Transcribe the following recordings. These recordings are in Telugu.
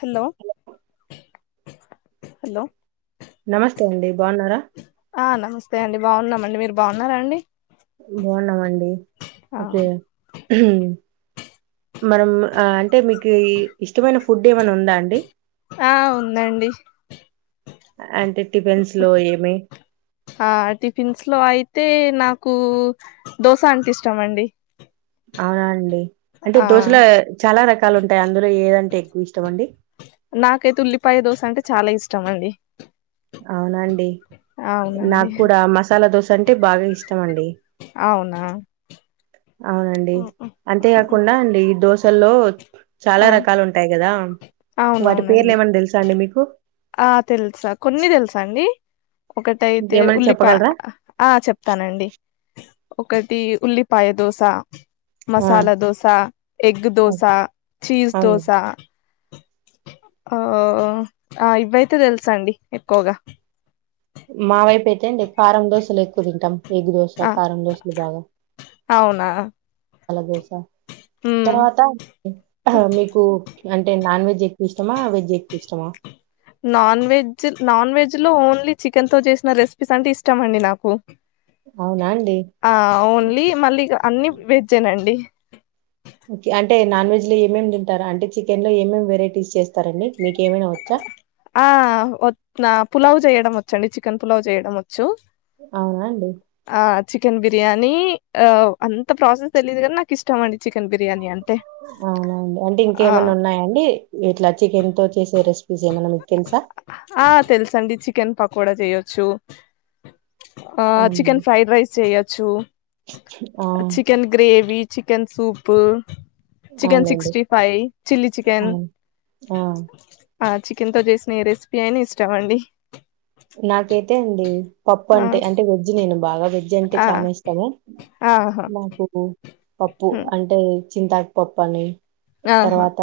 హలో హలో నమస్తే అండి బాగున్నారా ఆ నమస్తే అండి బావున్నామండి మీరు బావున్నారా అండి బావున్నామండి. ఆ ఓకే మనం అంటే మీకు ఇష్టమైన ఫుడ్ ఏమన్నా ఉందా అండి. ఆ ఉందండి. అంటే టిఫెన్స్ లో ఏమి ఆ టిఫిన్స్ లో అయితే నాకు దోశ అంటే ఇష్టమండి. అవునా అండి. అంటే దోశల చాలా రకాలు ఉంటాయి, అందులో ఏదంటే ఎక్కువ ఇష్టం అండి. ష్టమండి. అవునాండి నా కూడా మసాలా దోస అంటే బాగా ఇష్టమండి. అవునా అవునండి అంతేకాకుండా అండి ఈ దోశ హలో చాలా ఆ రకాలు ఉంటాయి కదా వాటి పేర్లు అవునవునండి ఏమన్నా తెలుసా అండి మీకు హు ఆ తెల్సా కొన్ని తెలుసండి. ఒకటైతే ఏమైనా ఉల్లిపాయ చెప్పగలరా? ఆ చెప్తానండి ఒకటి ఉల్లిపాయ దోస ఆ! మసాలా దోసా, ఎగ్ ఆ! దోస, చీజ్ అవును. దోస ఆ ఆ ఇవయితే తెలుసండి ఎక్కువగా మా వైపు అయితే అండి కారం దోశలు ఎక్కువ తింటాం. ఎగ్ దోశ, ఆ కారం దోశలు బాగా అవునా పాలా దోశ ఉమ్ తర్వాత మీకు అంటే నాన్ వెజ్ ఎక్కువ ఇష్టమా, వెజ్ ఎక్కువ ఇష్టమా. నాన్ వెజ్, నాన్ వెజ్ లో ఓన్లీ చికెన్ తో చేసిన రెసిపీస్ అంటే ఇష్టమండి నాకు. అవునా అండి ఆ ఓన్లీ మళ్ళీ అన్ని వెజేనండి. అంటే నాన్ వెజ్ లో ఏమేమి తింటారు, అంటే చికెన్ లో ఏమేమి వెరైటీస్ చేస్తారండి మీకు ఏమైనా వచ్చా. ఆ వ పులావ్ చేయడం వచ్చండి, చికెన్ పులావ్ చేయడం వ అవునా అండి. చికెన్ బిర్యానీ ఆ అంత ప్రాసెస్ తెలియదు కానీ నాకు ఇష్టం అండి చికెన్ బిర్యానీ అ అవునా అండి అంటే ఇంక ఏమన్నా ఉన్నాయా అండి ఇట్లా చికెన్ తో చేసే రెసిపీస్ ఏమన్నా ఆ తెల్సండి చికెన్ పకో డా చేయొచ్చు. ఆ అవునండి చికెన్ ఫ్రైడ్ రైస్ చెయొచ్చు, ఆ, chicken gravy chicken soup chicken అవునులేండి సిక్స్టీ ఫైవ్ చల్లీ చికెన్ అవును ఆ. ఆ ఎంతో చేసిన ఈ రెసిపీ అయినా ఇష్టం అండి నాకైతే అండి పప్పు ఆ అంటే అంటే వెజ్ నేను బా వెజ్ అంటే ఆ చాలా ఇష్టము ఆహా నాకు పప్పు హ్మ్, అంటే చింతకు పప్పని ఆహా తర్వాత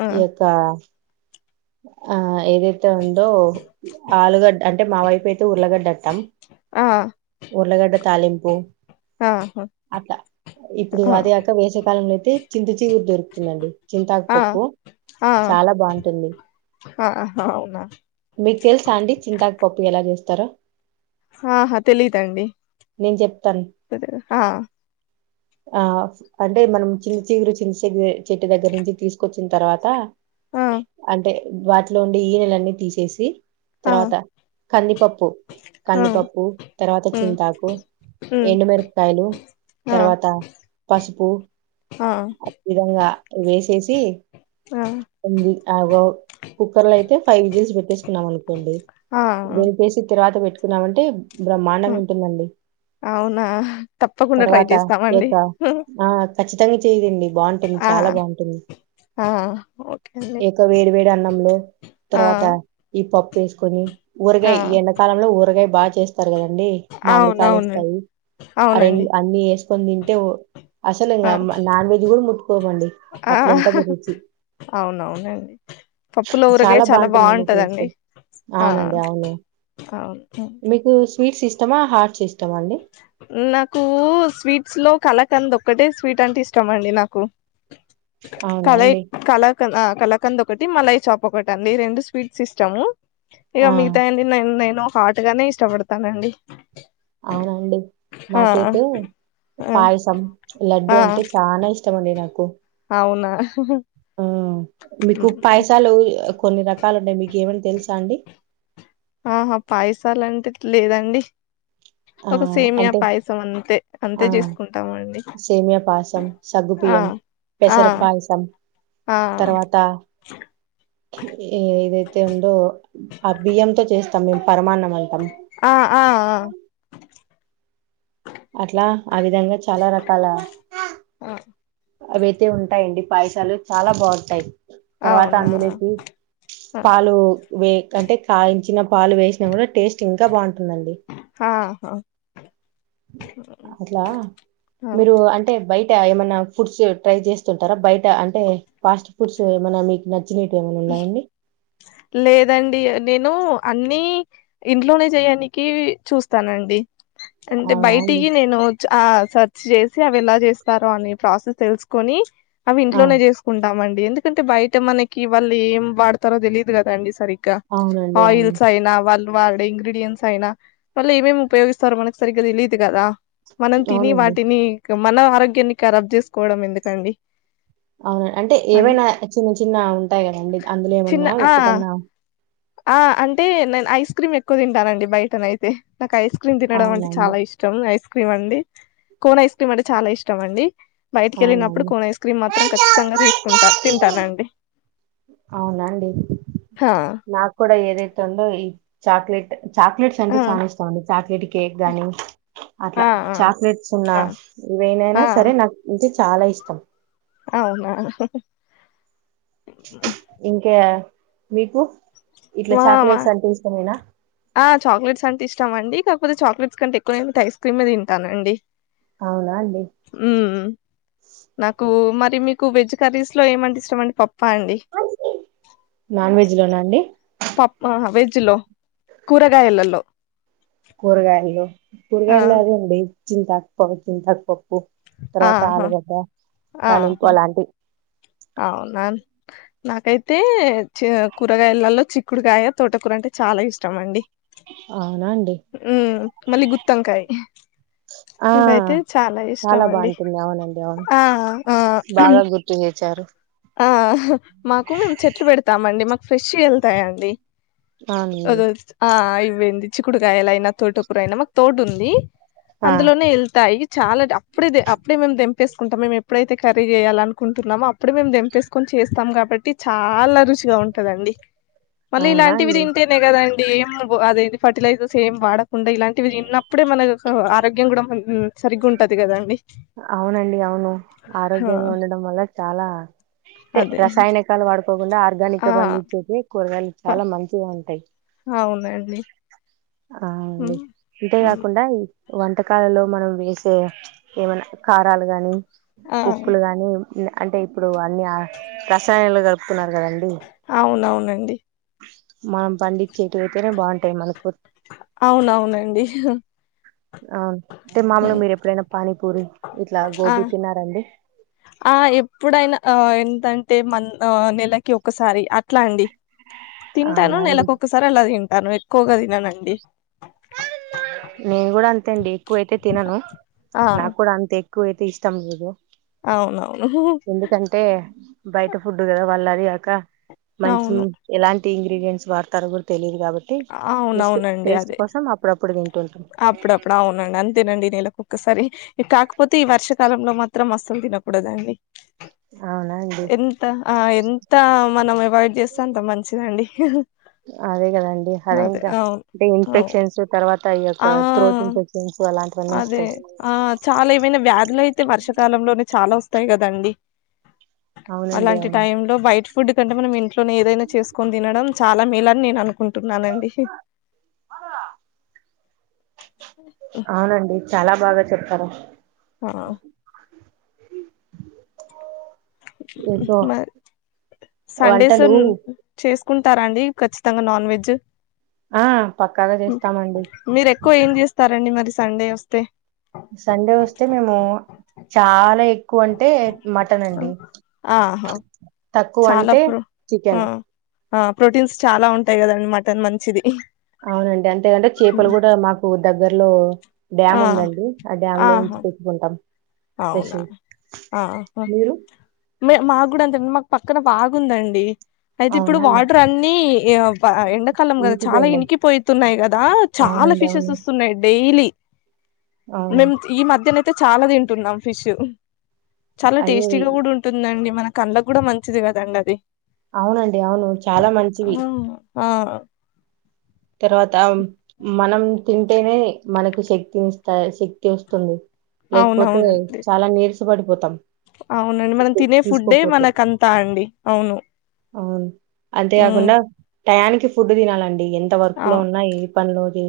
ఆ ఈ యొక్క ఆ ఏదైతే ఉందో ఆలుగడ్ అంటే మా వైపు అయితే ఉలగడ్డ అట్ట ఆ ఉలగడ్డ తాలింపు ఆహా అట్లా ఇప్పుడు ఆ అదియాక వేసవికాలంలో తీ చింతే చిగురు దొరుకుతుందండి చింతాకు ఆ పప్పు ఆ చాలా బాగుంటుంది ఆహా అవునా మికు తెల్స అండి చింతాకు పప్పు ఎలా చేస్త త్తర ఆహా తెలిదండి నేను చెప్తాను ఆ ఆ అంటే మనం చిన్న చిగురు చిన్న చింత చెట్టు దగ్గర నుంచి తీసుకొచ్చిన తర్వాత ఆ అంటే బ లో ఉండి ఈయ నెలన్నీ తీసేసి ఆ తర్వాత కందిపప్పు ఆ కందిపప్పు తర్వాత ఉమ్ చింతాకు ఉమ్ ఎండుమిరపకాయలు ఆ తర్వాత పసుపు ఆ విధంగా వేసేసి కుక్కర్ లో అయితే ఫైవ్ విజిల్స్ పెట్టేకున్నాం అనుకు ండి ఆ ఆ వెేని కేసి తేరావాత పెట్ తిన్నామంటే బ్రహ్మాండంగా హ్మ్. ఉంటుందండి అవునా తప్పకుండా ట్రై తర్వాత చేస్తామండి ఇక ఆ కఖచ్చితంగా చేయదండి బాగుంటుంది ఆ చాలా బాగుంటుంది ఆ ఓకే అండి ఇక వేడి వేడి అన్నం ఆ తర్వాత ఈ పప్పు వేసుకొని ఆ ఊరగాయ ఎండాకాలంలో ఊరగాయ బాగా చేస్తారు కదంీ మామిడికాలు అవునవును వస్తాయి అ రెం అవునండి అన్ని వేస్త కొని తింటే అసలు ఆ ఇంకా నాన్ వెజ్ కూడా ముట్టుకోమండి ఆ అట్లుంటుంది రుచి అవునవునండి పప్పులో ఊరగాయ చాలా బాగుంటుందండి టేస్ట్ బాగుంటదండి ఆ అవునండి అవును అవును మీకు స్వీట్స్ ఇస్తమా హార్డ్ సి నాకు స్వీట్స్ లో కలక్ తనది ఒక్కటే స్వీట్ అంటే ఇష్టం అండి నాకు అవునా కళయి అండి కళకళ కలకంద ఒకటి మలాయి చాప్ ఒకటి అండి రెండు స్వీట్ ఇష్టము ఇక ఆ మిగతా అంది నేను హాట్ గానే ఇష్టపడతానండి అవునండి ఆ నాకైతే ఆ పాయసం లడ్డు ఆ అంటే చాలా ఇష్టం అండి నాకు అవునా ఆ మీకు పైసాలు కొన్ని రకలు కాాలంటే మీకు ఏమని తెలుసా అండి ఆహా పాయసాలంటే లేదండి ఆ! ఒక సేమియా అంటే పాయసం అంతే అంతే ఆ! చేసుకుంటాం అండి సేమియా పాయసం, ఆ సగ్గుబియ్యం, ఆ పెసర పాయసం, ఆ తర్వాత ఏదైతే ఉందో ఆ బియ్యంతో చేస్తాం మేము పరమాన్నం అంటాం. ఆ ఆ ఆ అట్లా ఆ విధంగా చాలా రకాల ఆ అవైతే ఉంటాయండి పాయసాలు చాలా బాగుంటాయి తర్వాత అవునా అందరికి ఆ, పాలు వే అంటే కాయించిన పాలు వేసినా కూడా టేస్ట్ ఇంకా బాగుంటుందండి ఆహా అట్లా ఆ, మీరు అంటే బయటి ఏమన్నా ఫుడ్స్ ట్రై చేస్తుంటారా బయట అంటే ఫాస్ట్ ఫుడ్స్ ఏమ మీకు న హు లేదండి నేను అన్ని ఇంట్లోనే చేయనికి చూస్తానండి అంటే అవునా అండి? బయటికి నేను చా- సెర్చ్ చేసి అవి ఎలా చేస్తారు అని ప్రాసెస్ తెలుసుకొని అవి ఆ! ఇంట్లోనే చేసుకుంటామండి ఎందుకంటే బయట మనకి ఇ వళ్ళు ఏం వాడతారో తెలిదు కదా అండి సరిగ్ అ అవునండి. అవును. ఆయిల్స్ అయినా వాళ్ వాళ్లు ఇంగ్రీడియంట్స్ అయినా వాళ్ళు ఏమేమి ఉపయోగిస్తారో మనకి సరిగ్గా తెలియదు కదా మనం తిని అవునండి. వాటిని మన ఆరోగ్యాన్ని ఖరాబ్ చేసుకోవడం ఎందుకండి అవున అంటే అని ఏవైనా చిన్న చిన్న ఉంటాయి కదా యండి అందులో చిన్న ఏమన్నా ఆ ఒక్కటన్నా ఆ అంటే నేను ఐస్ క్రీం ఎక్కువ తింటానండి బయటనైతే నాకు ఐస్ క్రీం తినడం అంటే అవునండి. చాలా ఇష్టం ఐస్ క్రీం అండి కోన్ ఐస్ క్రీం అంటే చాలా ఇష్టం అండి బయటికెళ్ళినప్పుడు అవునండి. కోన్ ఐస్ క్రీం మాత్రం ఖచ్చితంగా తీసుకుంటా తింటానండి అవునండి హా నాకు కూడా ఏదైతే ఉందో ఈ చాక్లెట్ చాక్లెట్స్ అంటే ఆ చాలా ఇష్టం అండి చాక్లెట్ కేక్ గాని ఆ అట్లా ఆ చాక్లెట్స్ ఉన్నా ఆ వేనైనా సరే నాకుంటే చాలా ఇష్టం అవునా ఇంకే మీకు ఇట్ల మా మా చాక్లెట్స్ అంటే ఇష్టమేనా ఆ చాక్లెట్స్ అంటే ఇష్టం అండి కాకపోతే చాక్లెట్స్ కంటే ఎక్కువ నేను టైస్ క్రీమే తింటానండి అవునా అండి. ఉమ్ నాకు మ మీకు వెజ్ కర్రీ స్ లో ఏమంటే ఇష్టం అండి పప్ నాన్ వెజ్ లోనా అండి పప్పా వెజ్ లో కూరగాయలల్లో కూరగాయలల్లో కూరగాయల్లో అదండీ చింతాక్ ప చింతాక్ పప్ ఉప్ తర్వాత ఆహా ఆలుగడ్డ తాలింపు ఆహా అలాంటివి అవునా నాకైతే చి కూరగాయలలో చిక్కుడుకాయ తోటకూర అంటే చాలా ఇష్టం అండి అవునా అండి ఉమ్ మళ్ళీ గుత్తొంకాయ్ ఆ చాలా అండి బాగుంటుంది అవునండి అవును ఆ ఆ బాగా గుర్తు చేసారు ఆ మాకు చెట్లు పెడుత తామండి మాకు ఫ్రెష్ వెళ్తాయండి అవునండి అది ఆ ఇ ఏంది చిక్కుడుకాయలు అయినా తోటకూరైనా మాకు తోట ఉంది ఆ అందులోనే వెళ్తాయి చాలా అప్పుడే అప్పుడే మేము తెంపేసుకుంటాం మేమెప్పుడైతే కర్రీ చేయాల నుకుంటున్నామో అప్పు ప్పుడు మేము దంపేసుకొని చేస్తాం కాబట్టి చాలా రుచిగా ఉంటదండి మళ్ళీ అవునా ఇలాంటివి అండి తింటేనే కదాండి ఏం అదేది ఫర్టిలైజర్స్ ఏం వాడకుండా ఇలాంటివి తిన్నప్పుడే మనాకు ఆరోగ్యం కూడా సరిగ్ ఉంటది కదండి అవునండి అవును హా ఆరోగ్యంగా ఉండడం వల్ల చాలా అే అదే రసాయనకాలు వాడుకోకుండా ఆ ఆర్గానిక్గా పండించేవి కూరగాయలు ప చాలా మంచి ఉంటాయి అవునండి అండి హ్మ్, హ్మ్. ఇంతేకాకుండా వంటకాలలో మనం వేసే ఏమన్నా కారాలు గాని ఆ ఉప్పులు గాని అంటే ఇప్పుడు అన్ని రసాయనాలు క న్నారు కదండి అండి మనం పండించిటివి అయితేనే బాగుంటాయి మనకు అవునవునండి అవును అంటే మామూలుగా హ్మ్. మీరు ఎప్పుడైనా పానీపూరి ఇట్లా ఆ గోబీ తిన్నారండి ఆ ఎప్పుడైనా ఆ ఏంటంటే మ నెలకి ఒకసారి అట్లా అండి తింటాను అవునా నెల అండి ఒక్కసారి అట్లా తను ఎక్కువగా తిననండి నేను కూడా అంతే అండి ఎక్కువైతే తినను ఆ నాకు కూడా అంతే ఎక్ ఎకుయతే ఇష్టం లేదు అవునవును ఎందుకంటే బయట ఫుడ్డు కదా వాళ్ళ అదికాక మంచి అవును ఎలాంటి ఇంగ్రీడియంట్స్ వాడతారో కూడా తెలిదు కాబటి అవునవునండి అదే ంట అప్పుడప్పుడు అవునండి అంతేనండి నెల ఒసారి ఇ కాకపోతే ఈ వర్షకాలంలో మాత్రం అసలు తినకూడదండి అవునా అండి ఎంత ఆ ఎంత మనం అవాయిడ్ చేస్తే అంత మంచిదండి అదే కదండి అదే ఇంకా అవును అంటే అవు ఇన్ఫెక్షన్స్ తర్వాత యొక్క ఆ త్రోట్ ఇన్ఫెక్షన్స్ అలాంటి అదే ఆ చాలా ఏమైనా వ్యాధులు అయితే వర్షాకాలంలోనే చాలా వస్తాయి కదండి అవునండి అలాంటి అవును టైం లో బయట ఫుడ్ కంటే మనం టి ఏదైనా చేసుని తినడం చాలా మేలని నేను అనుకు కుంటున్నానండి అవునండి చాలా బాగా చెప్పారు ఆ ఇంకో మ సండేస్ వంటలు చేస్ కొంటారండీ ఖచ్చితంగా నాన్ వెజ్ ఆ పక్కాగా చేస్తామండి మీరు ఎక్కువ ఏం చేస్తారండి మరి సండే వస్తే సండే వస్తే మేము చాలా ఎక్కువ అంటే మటన్ అండి ఆహా తక్కువ చాలా అంటే ప్రో ఆ చికెన్ ఆ ప్రోటీన్స్ చాలా ఉంటాయి కదండీ మటన్ మంచిది అవునండి అంతేకంటే చేపలు కూడా మాకు దగ్గర్లో ఆ డ్యామ్ ఉందండి ఆ డ్యామ్ లో నుంచి ఆహా తెచ్చుకుంటాం అవునా ఫ్రెష్‌వి. ఆహా మీరు? మే మాకు కూడా అంతే మాకు పక్కన బాగుందండి అయితే ఇప్పుడు అవునా అండి. వాటర్ అన్ని ఈగ వా ఎండాకాలం కదా చాలా ఇంకిపోయినయి. ఇనికిపోయితున్నాయి కదా చాలా అవునండి. ఫిషెస్ అవును. వస్తున్నాయి డైలీ అవును. మీమ్ తి ఈ మధ్యనే అయితే చాలా తింటున్నాం ఫిష్ చాలా అయ్యో! ఇ- టేస్టీగా కూడా ఉం డి మన కళ్ళకి కూడా మంచిది కదండి అది అవునండి అవును చాలా ఆ మంచివి ఆ తర్వాత మనం తింటేనే మనకు శక్తినిస్తాయి శక్తి వస్తుంది లేకపోతే అవునవునండి చాలా నిరస ష్ పడిపోతాం అవునండి మనం ఫుడ్డు తినే ఫుడ్డే తీసుకోకపోతే. మనకు అంతా అండి అవును అవును. అంతే ఊ గాకుండా టయానికి ఫుడ్ దినాలండి [inaudible] టే వర్క్ లో ఉన్నా ఏ పనిలోది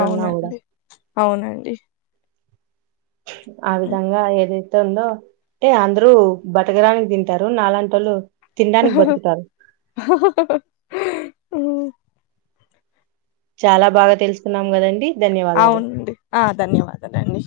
అవునండి అవునండి ఆ విధంగా ఏదైతే ఉందో టే అందరూ బతకడానికి తింటారు నాలాంటోళ్ళు తినడానికి బతుకుతారు ఉమ్, చాలా బాగా తెలుసుకున్నాం గదండి ధన్యవాదాలు అవునండి ఆ ధన్యవాదాలండి